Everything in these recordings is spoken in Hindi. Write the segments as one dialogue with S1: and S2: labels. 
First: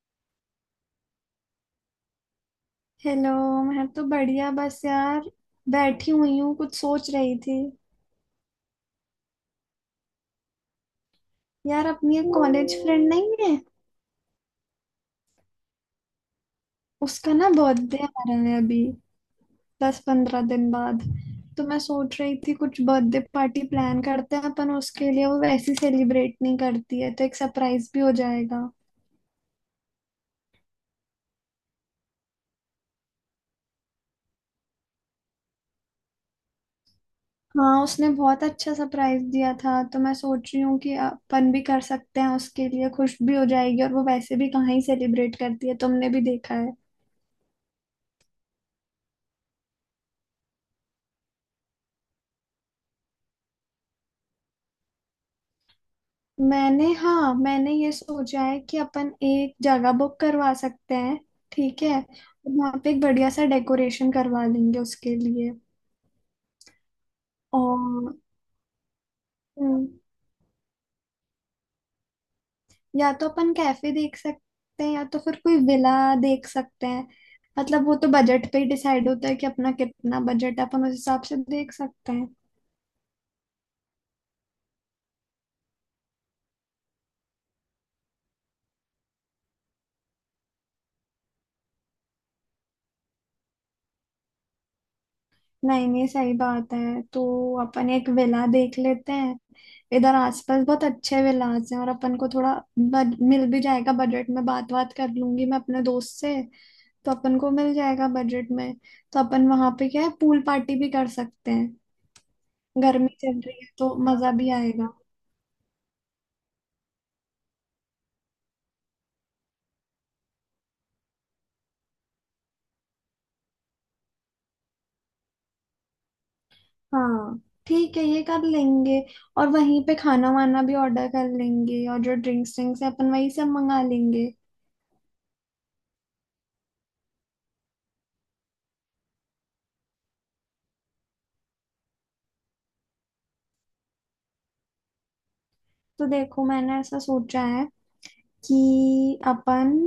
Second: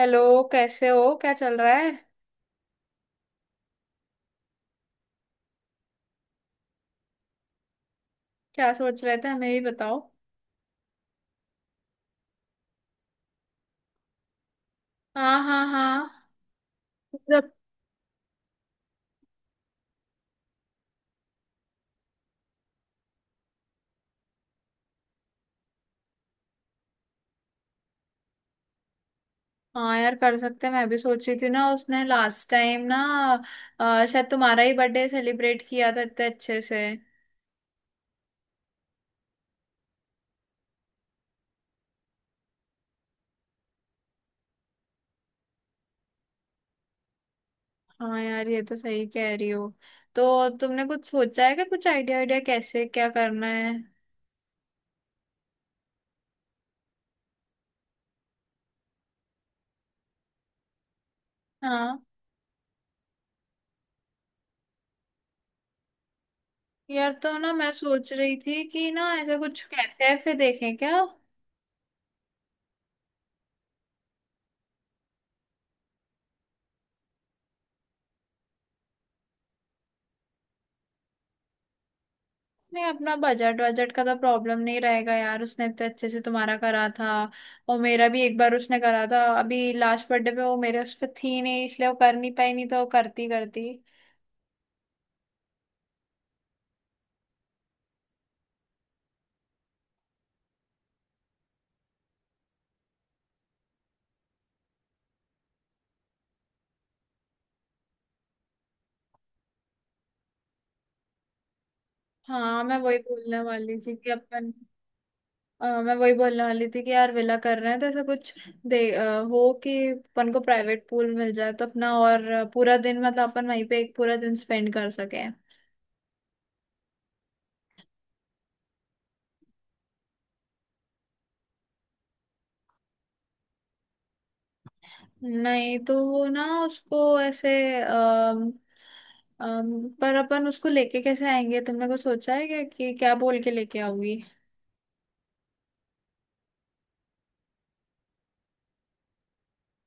S1: हेलो। कैसे हो? क्या चल रहा है?
S2: हेलो। मैं तो बढ़िया बस यार बैठी हुई हूँ कुछ सोच रही थी।
S1: क्या सोच रहे थे, हमें भी बताओ।
S2: यार अपनी एक कॉलेज फ्रेंड नहीं है,
S1: हाँ हाँ हाँ।
S2: उसका ना बर्थडे आ रहा है अभी 10-15 दिन बाद। तो मैं सोच रही थी कुछ बर्थडे पार्टी प्लान करते हैं अपन उसके लिए। वो वैसे सेलिब्रेट नहीं करती है तो एक सरप्राइज भी हो जाएगा।
S1: हाँ यार, कर सकते हैं। मैं भी सोच रही थी ना, उसने लास्ट टाइम ना, शायद तुम्हारा ही बर्थडे सेलिब्रेट किया था इतने अच्छे से।
S2: हाँ, उसने बहुत अच्छा सरप्राइज दिया था, तो मैं सोच रही हूँ कि अपन भी कर सकते हैं उसके लिए। खुश भी हो जाएगी और वो वैसे भी कहाँ ही सेलिब्रेट करती है, तुमने भी देखा।
S1: हाँ यार, ये तो सही कह रही हो। तो तुमने कुछ सोचा है क्या? कुछ आइडिया आइडिया कैसे क्या करना है?
S2: मैंने ये सोचा है कि अपन एक जगह बुक करवा सकते हैं। ठीक है।
S1: हाँ
S2: वहां पे एक बढ़िया सा डेकोरेशन करवा देंगे उसके लिए।
S1: यार, तो ना मैं सोच
S2: और
S1: रही थी कि ना ऐसा कुछ
S2: हम्म,
S1: कैफे वैफे देखें क्या।
S2: या तो अपन कैफे देख सकते हैं या तो फिर कोई विला देख सकते हैं। मतलब वो तो बजट पे ही डिसाइड होता है कि अपना कितना बजट है, अपन उस हिसाब से देख सकते हैं।
S1: नहीं, अपना बजट बजट का तो प्रॉब्लम नहीं रहेगा यार, उसने इतने अच्छे से तुम्हारा करा था। और मेरा भी एक बार उसने करा था, अभी लास्ट बर्थडे पे वो मेरे उस पर थी नहीं इसलिए वो कर नहीं पाई, नहीं तो वो करती करती।
S2: नहीं नहीं सही बात है, तो अपन एक विला देख लेते हैं। इधर आसपास बहुत अच्छे विलाज हैं और अपन को थोड़ा मिल भी जाएगा बजट में। बात बात कर लूंगी मैं अपने दोस्त से, तो अपन को मिल जाएगा बजट में। तो अपन वहां पे क्या है, पूल पार्टी भी कर सकते हैं।
S1: हाँ, मैं वही
S2: गर्मी चल
S1: बोलने
S2: रही है
S1: वाली
S2: तो
S1: थी कि
S2: मजा भी
S1: अपन
S2: आएगा।
S1: मैं वही बोलने वाली थी कि यार विला कर रहे हैं तो ऐसा कुछ दे हो कि अपन को प्राइवेट पूल मिल जाए तो अपना, और पूरा दिन मतलब अपन वहीं पे एक पूरा दिन स्पेंड कर सके।
S2: हाँ ठीक है, ये कर लेंगे। और वहीं पे खाना वाना भी ऑर्डर कर लेंगे, और जो ड्रिंक्स ड्रिंक्स है अपन वहीं से मंगा लेंगे।
S1: नहीं तो वो ना उसको ऐसे अम, पर अपन उसको लेके कैसे आएंगे? तुमने कुछ सोचा है क्या कि क्या बोल के लेके आओगी?
S2: तो देखो मैंने ऐसा सोचा है कि अपन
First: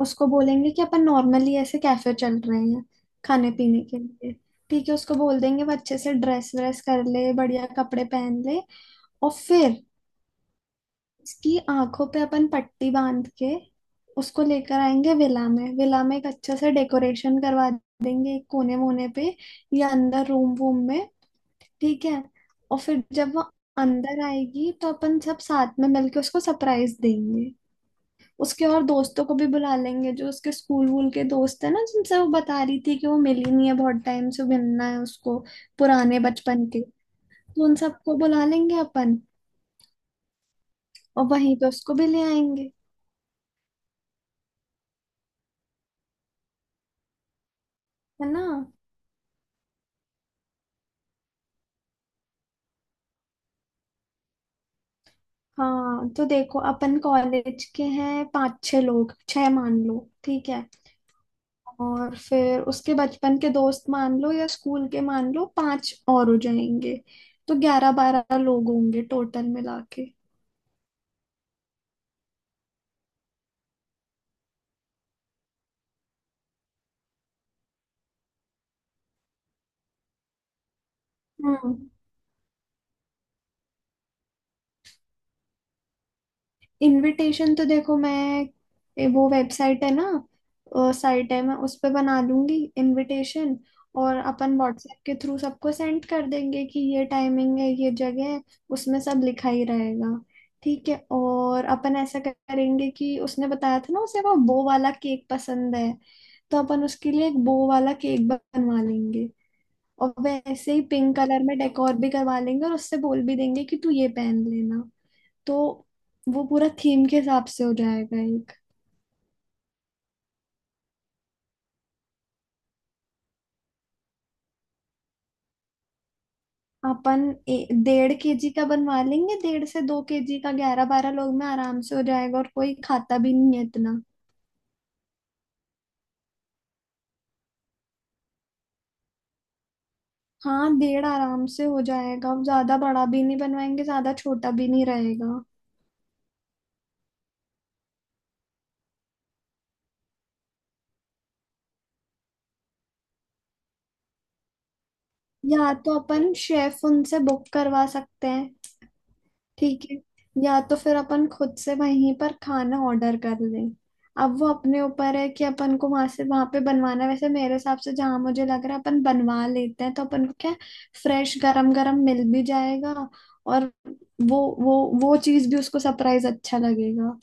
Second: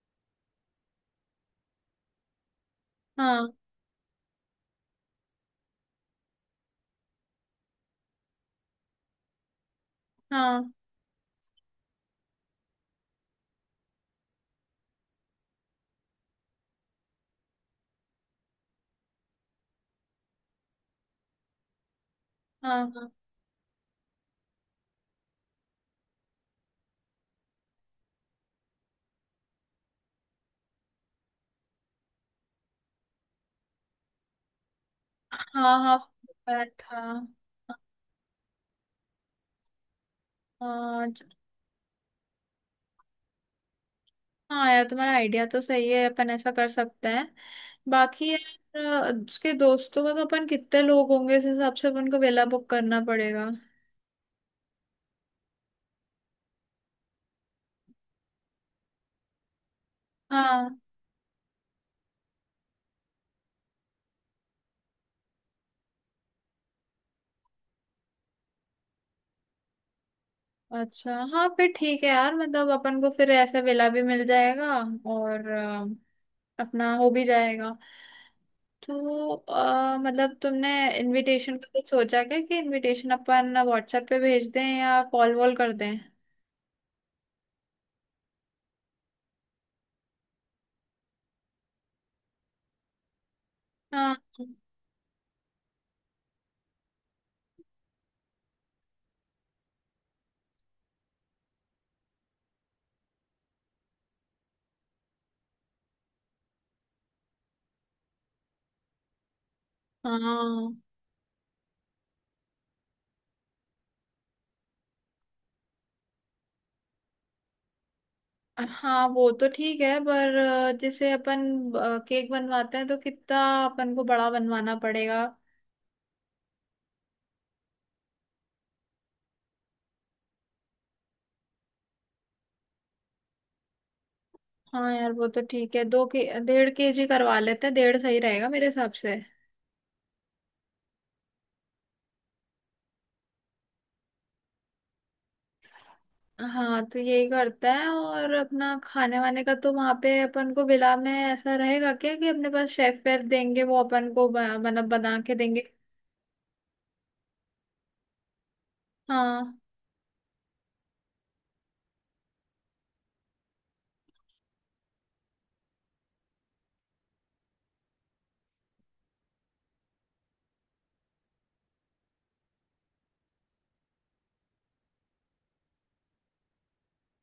S2: उसको बोलेंगे कि अपन नॉर्मली ऐसे कैफे चल रहे हैं खाने
S1: हाँ
S2: पीने के लिए। ठीक है, उसको बोल देंगे वो अच्छे से ड्रेस व्रेस कर ले, बढ़िया कपड़े पहन ले। और फिर
S1: हाँ।
S2: उसकी आंखों पे अपन पट्टी बांध के उसको लेकर आएंगे विला में। विला में एक अच्छे से डेकोरेशन करवा देंगे एक कोने वोने पे या अंदर रूम वूम में। ठीक है, और
S1: हाँ
S2: फिर
S1: हाँ।
S2: जब वो अंदर आएगी तो अपन सब साथ में मिलके उसको सरप्राइज देंगे। उसके और दोस्तों को भी बुला लेंगे, जो उसके स्कूल वूल के दोस्त है ना, जिनसे वो बता रही थी कि वो मिली नहीं है बहुत टाइम से, मिलना है उसको,
S1: हाँ हाँ।
S2: पुराने
S1: पता
S2: बचपन के।
S1: था।
S2: तो उन सबको बुला लेंगे अपन
S1: हाँ च-
S2: और वहीं पे उसको भी ले आएंगे।
S1: हाँ यार, तुम्हारा आइडिया तो सही है, अपन ऐसा कर सकते हैं।
S2: है
S1: बाकी
S2: ना।
S1: यार, उसके दोस्तों का तो अपन कितने लोग होंगे उस हिसाब से अपन को वेला बुक करना पड़ेगा।
S2: हाँ, तो देखो अपन कॉलेज के हैं पांच छह लोग, छह मान लो। ठीक है,
S1: हाँ।
S2: और फिर उसके बचपन के दोस्त मान लो या स्कूल के मान लो पांच और हो जाएंगे। तो 11-12 लोग होंगे टोटल मिला के।
S1: अच्छा, हाँ फिर ठीक है यार, मतलब अपन को फिर ऐसे वेला भी मिल जाएगा और अपना हो भी जाएगा। तो मतलब तुमने इनविटेशन का
S2: हम्म।
S1: कुछ सोचा क्या कि इनविटेशन अपन व्हाट्सएप पे भेज दें या कॉल वॉल कर दें?
S2: इनविटेशन तो देखो मैं वो वेबसाइट है ना, साइट है, मैं उस पे बना लूंगी इनविटेशन। और
S1: हाँ।
S2: अपन व्हाट्सएप के थ्रू सबको सेंड कर देंगे कि ये टाइमिंग है, ये जगह है। उसमें सब लिखा ही रहेगा। ठीक है, और अपन ऐसा करेंगे कि उसने बताया था ना उसे वो बो वाला केक पसंद है, तो अपन उसके लिए एक बो वाला केक बनवा लेंगे। और वैसे
S1: हाँ।
S2: ही पिंक कलर में डेकोर भी करवा लेंगे, और उससे बोल भी देंगे कि तू ये पहन लेना। तो वो पूरा थीम के हिसाब से हो जाएगा एक।
S1: हाँ वो तो ठीक है, पर जैसे अपन केक बनवाते हैं तो कितना अपन को बड़ा बनवाना पड़ेगा?
S2: अपन डेढ़ केजी का बनवा लेंगे, डेढ़ से दो केजी का। 11-12 लोग में आराम से हो जाएगा, और कोई खाता भी नहीं है इतना।
S1: हाँ यार, वो तो ठीक है, दो के डेढ़ केजी करवा लेते हैं, डेढ़ सही रहेगा मेरे हिसाब से।
S2: हाँ डेढ़ आराम से हो जाएगा, ज्यादा बड़ा भी नहीं बनवाएंगे, ज्यादा छोटा भी नहीं रहेगा।
S1: हाँ तो यही करता है। और अपना खाने वाने का तो वहां पे अपन को विला में ऐसा रहेगा क्या कि अपने पास शेफ वेफ देंगे वो अपन को मतलब बना के देंगे।
S2: या तो अपन शेफ उनसे बुक करवा सकते हैं।
S1: हाँ
S2: ठीक है, या तो फिर अपन खुद से वहीं पर खाना ऑर्डर कर लें। अब वो अपने ऊपर है कि अपन को वहां से वहां पे बनवाना है। वैसे मेरे हिसाब से जहां मुझे लग रहा है अपन बनवा लेते हैं, तो अपन को क्या, फ्रेश गरम गरम मिल भी जाएगा। और वो चीज भी उसको सरप्राइज अच्छा लगेगा।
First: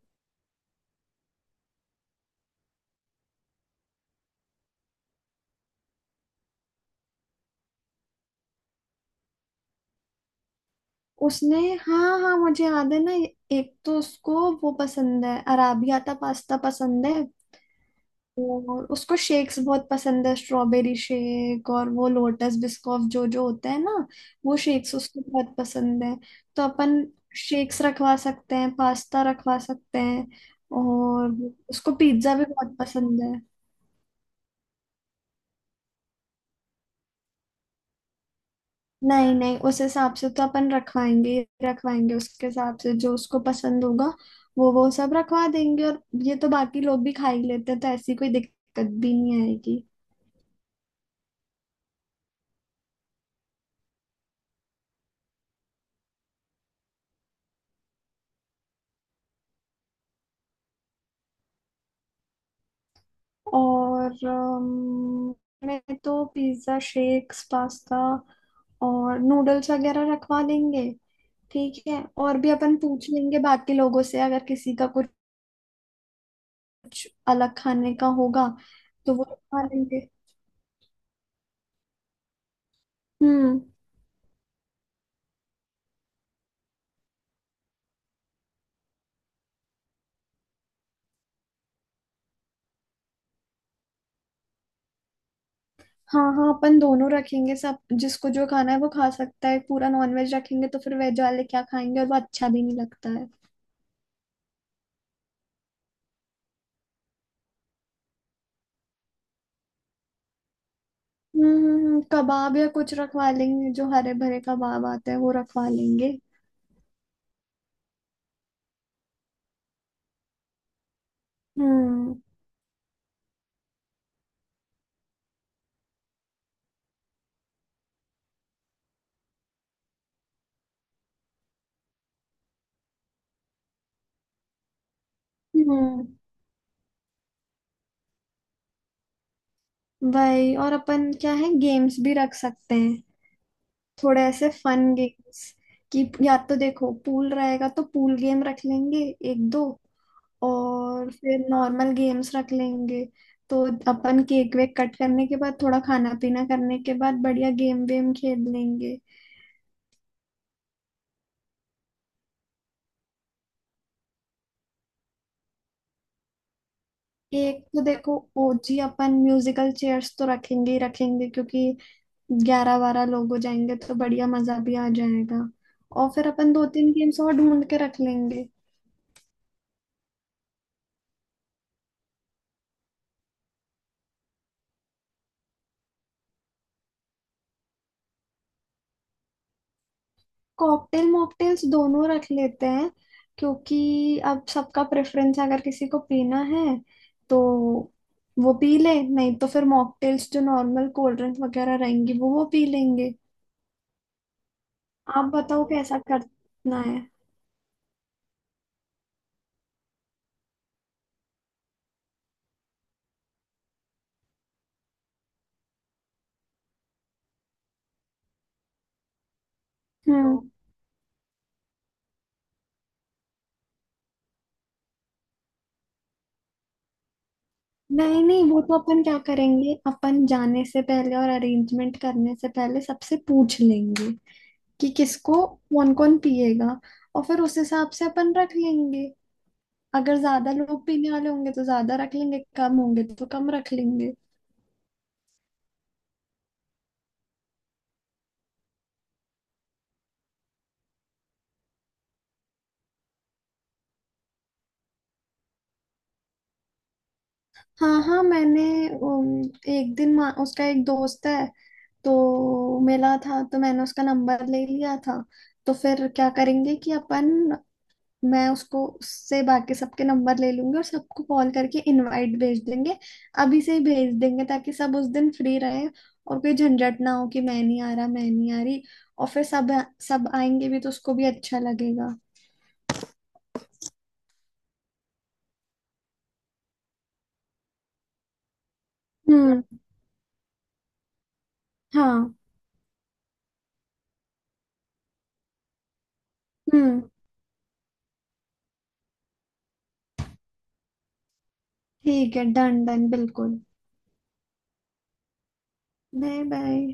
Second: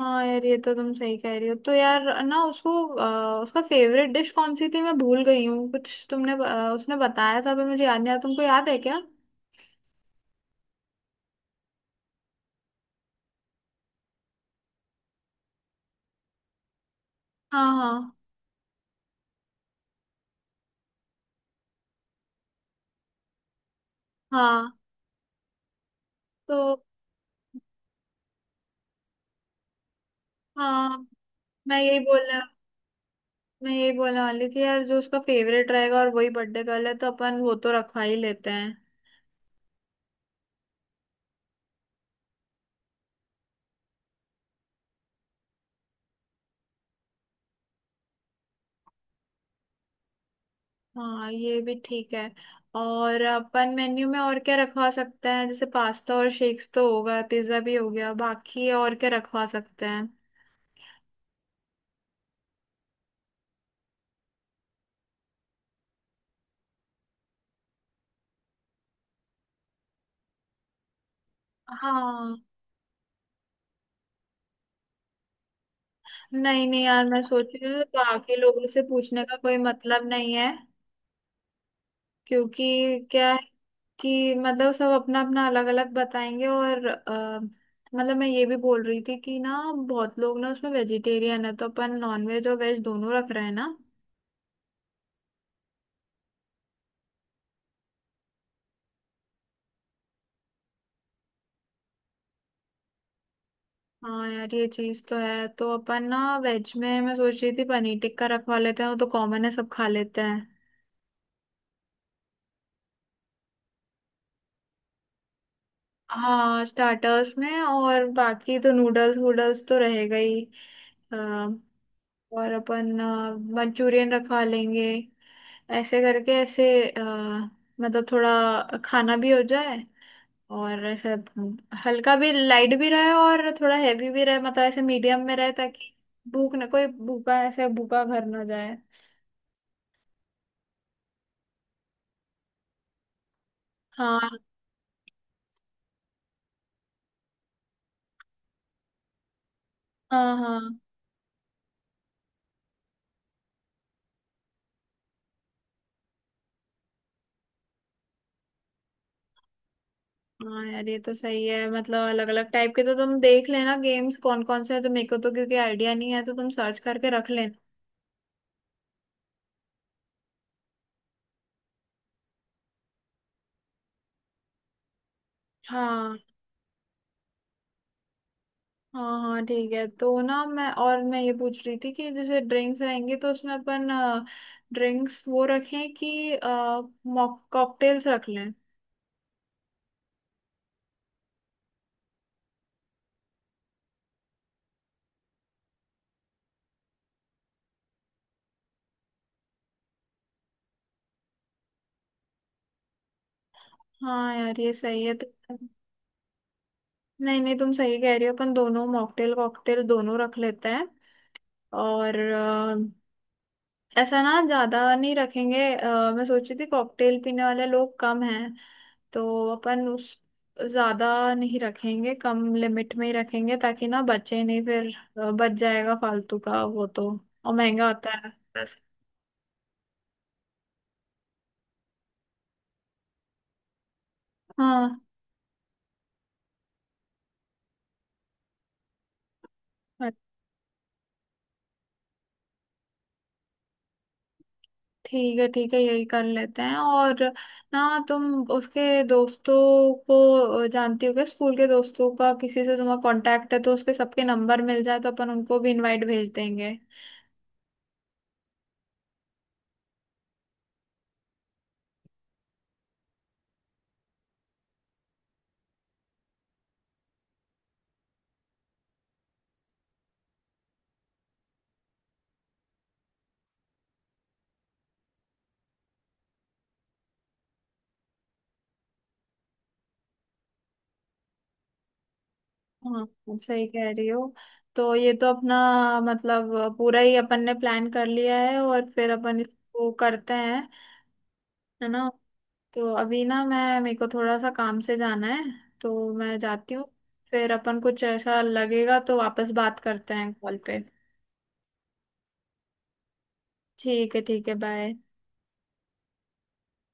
S1: हाँ। यार ये तो तुम सही कह रही हो। तो यार ना, उसको उसका फेवरेट डिश कौन सी थी मैं भूल गई हूँ कुछ, तुमने उसने बताया था पर मुझे याद नहीं आया, तुमको याद है क्या?
S2: उसने हाँ हाँ, मुझे याद है ना। एक तो उसको वो पसंद है, अराबियाता पास्ता पसंद है।
S1: हाँ हाँ।
S2: और उसको शेक्स बहुत पसंद है, स्ट्रॉबेरी शेक और वो लोटस बिस्कॉफ जो जो होता है ना, वो
S1: हाँ।
S2: शेक्स उसको बहुत पसंद है।
S1: तो
S2: तो अपन शेक्स रखवा सकते हैं, पास्ता रखवा सकते हैं।
S1: हाँ,
S2: और
S1: मैं
S2: उसको
S1: यही
S2: पिज्जा
S1: बोलने
S2: भी बहुत पसंद है।
S1: मैं यही बोलने वाली थी यार, जो उसका फेवरेट रहेगा और वही बर्थडे गर्ल है तो अपन वो तो रखवा ही लेते हैं।
S2: नहीं नहीं उस हिसाब से तो अपन रखवाएंगे ही रखवाएंगे, उसके हिसाब से जो उसको पसंद होगा वो सब रखवा देंगे। और ये तो बाकी लोग भी खा ही लेते हैं, तो ऐसी कोई दिक्कत भी नहीं आएगी।
S1: हाँ ये भी ठीक है। और अपन मेन्यू में और क्या रखवा सकते हैं? जैसे पास्ता और शेक्स तो होगा, पिज्जा भी हो गया, बाकी और क्या रखवा सकते हैं?
S2: और मैं तो पिज्ज़ा, शेक्स, पास्ता और नूडल्स वगैरह रखवा लेंगे। ठीक है,
S1: हाँ।
S2: और भी अपन पूछ लेंगे बाकी लोगों से अगर किसी का
S1: नहीं नहीं यार,
S2: कुछ
S1: मैं सोच
S2: अलग
S1: रही हूँ
S2: खाने का
S1: बाकी
S2: होगा
S1: लोगों से
S2: तो वो
S1: पूछने का कोई
S2: खा लेंगे।
S1: मतलब नहीं है, क्योंकि क्या है
S2: हम्म।
S1: कि मतलब सब अपना अपना अलग अलग बताएंगे। और मतलब मैं ये भी बोल रही थी कि ना बहुत लोग ना उसमें वेजिटेरियन है, तो अपन नॉन वेज और वेज दोनों रख रहे हैं ना।
S2: हाँ हाँ, अपन दोनों रखेंगे, सब जिसको जो खाना है वो खा सकता है। पूरा नॉन वेज रखेंगे तो फिर वेज वाले क्या खाएंगे, और वो अच्छा भी नहीं लगता है।
S1: हाँ यार ये चीज तो है। तो अपन ना वेज में, मैं सोच रही थी पनीर टिक्का रखवा लेते हैं, वो तो कॉमन है सब खा लेते हैं।
S2: हम्म, कबाब या कुछ रखवा लेंगे, जो हरे भरे कबाब आते हैं वो रखवा लेंगे।
S1: हाँ स्टार्टर्स में। और बाकी तो नूडल्स वूडल्स तो रहेगा ही। अ,
S2: हम्म।
S1: और अपन मंचूरियन रखवा लेंगे, ऐसे करके। ऐसे मतलब थोड़ा खाना भी हो जाए, और ऐसे हल्का भी लाइट भी रहे और थोड़ा हैवी भी रहे, मतलब ऐसे मीडियम में रहे, ताकि
S2: हम्म।
S1: भूख ना कोई भूखा ऐसे भूखा घर ना जाए।
S2: भाई, और अपन क्या है, गेम्स भी रख सकते हैं, थोड़े
S1: हाँ।
S2: ऐसे फन गेम्स। कि या तो देखो पूल रहेगा तो पूल गेम रख लेंगे, एक दो।
S1: हाँ हाँ।
S2: और फिर नॉर्मल गेम्स रख लेंगे। तो अपन केक वेक कट करने के बाद, थोड़ा खाना पीना करने के बाद, बढ़िया गेम वेम खेल लेंगे।
S1: हाँ यार ये तो सही है, मतलब अलग अलग टाइप के, तो तुम देख लेना गेम्स कौन कौन से हैं, तो मेरे को तो क्योंकि आइडिया नहीं है, तो तुम सर्च करके रख लेना।
S2: एक तो देखो ओजी अपन म्यूजिकल चेयर्स तो रखेंगे ही रखेंगे, क्योंकि 11-12 लोग हो जाएंगे तो बढ़िया मजा भी आ जाएगा। और
S1: हाँ।
S2: फिर अपन दो तीन गेम्स और ढूंढ के रख लेंगे।
S1: हाँ हाँ ठीक है। तो ना मैं, और मैं ये पूछ रही थी कि जैसे ड्रिंक्स रहेंगे, तो उसमें अपन ड्रिंक्स वो रखें कि कॉकटेल्स रख लें?
S2: कॉकटेल मॉकटेल्स दोनों रख लेते हैं, क्योंकि अब सबका प्रेफरेंस, अगर किसी को पीना है तो वो पी ले, नहीं तो फिर मॉकटेल्स जो नॉर्मल कोल्ड ड्रिंक्स वगैरह रहेंगी वो पी लेंगे।
S1: हाँ यार ये सही है।
S2: आप
S1: तो
S2: बताओ कैसा करना है।
S1: नहीं नहीं, तुम सही कह रही हो, अपन दोनों मॉकटेल कॉकटेल दोनों रख लेते हैं। और ऐसा ना ज्यादा नहीं रखेंगे, मैं सोच रही थी कॉकटेल पीने वाले लोग कम हैं, तो अपन उस
S2: हम्म।
S1: ज्यादा नहीं रखेंगे, कम लिमिट में ही रखेंगे, ताकि ना बचे नहीं फिर। बच जाएगा फालतू का, वो तो और महंगा होता
S2: नहीं
S1: है
S2: नहीं, वो तो
S1: वैसे।
S2: अपन क्या करेंगे, अपन जाने से पहले और अरेंजमेंट करने से पहले सबसे पूछ लेंगे कि
S1: हाँ।
S2: किसको, कौन कौन पिएगा। और फिर उस हिसाब से अपन रख लेंगे।
S1: हाँ,
S2: अगर ज्यादा लोग पीने वाले होंगे तो ज्यादा रख लेंगे, कम होंगे तो कम रख लेंगे।
S1: ठीक है ठीक है, यही कर लेते हैं। और ना तुम उसके दोस्तों को जानती हो क्या, स्कूल के दोस्तों का किसी से तुम्हारा कांटेक्ट है तो उसके सबके नंबर मिल जाए तो अपन उनको भी इनवाइट भेज देंगे।
S2: हाँ हाँ, मैंने उम, एक दिन उसका एक दोस्त है तो मिला था, तो मैंने उसका नंबर ले लिया था। तो फिर क्या करेंगे कि अपन, मैं उसको उससे बाकी सबके नंबर ले लूंगी और सबको कॉल करके इनवाइट भेज देंगे। अभी से ही भेज देंगे ताकि सब उस दिन फ्री रहे और कोई झंझट ना हो कि मैं नहीं आ रहा, मैं नहीं आ रही। और फिर सब सब आएंगे भी, तो उसको भी अच्छा लगेगा।
S1: हाँ आप सही कह रही हो, तो ये तो अपना मतलब पूरा ही अपन ने प्लान कर लिया है। और फिर अपन
S2: हम्म।
S1: इसको करते हैं, है ना?
S2: हाँ।
S1: तो अभी ना मैं, मेरे को थोड़ा सा काम से जाना है, तो मैं जाती हूँ।
S2: हम्म।
S1: फिर अपन कुछ ऐसा लगेगा तो वापस बात करते हैं कॉल पे।
S2: ठीक है, डन डन बिल्कुल।
S1: ठीक है, ठीक है, बाय।
S2: Bye bye.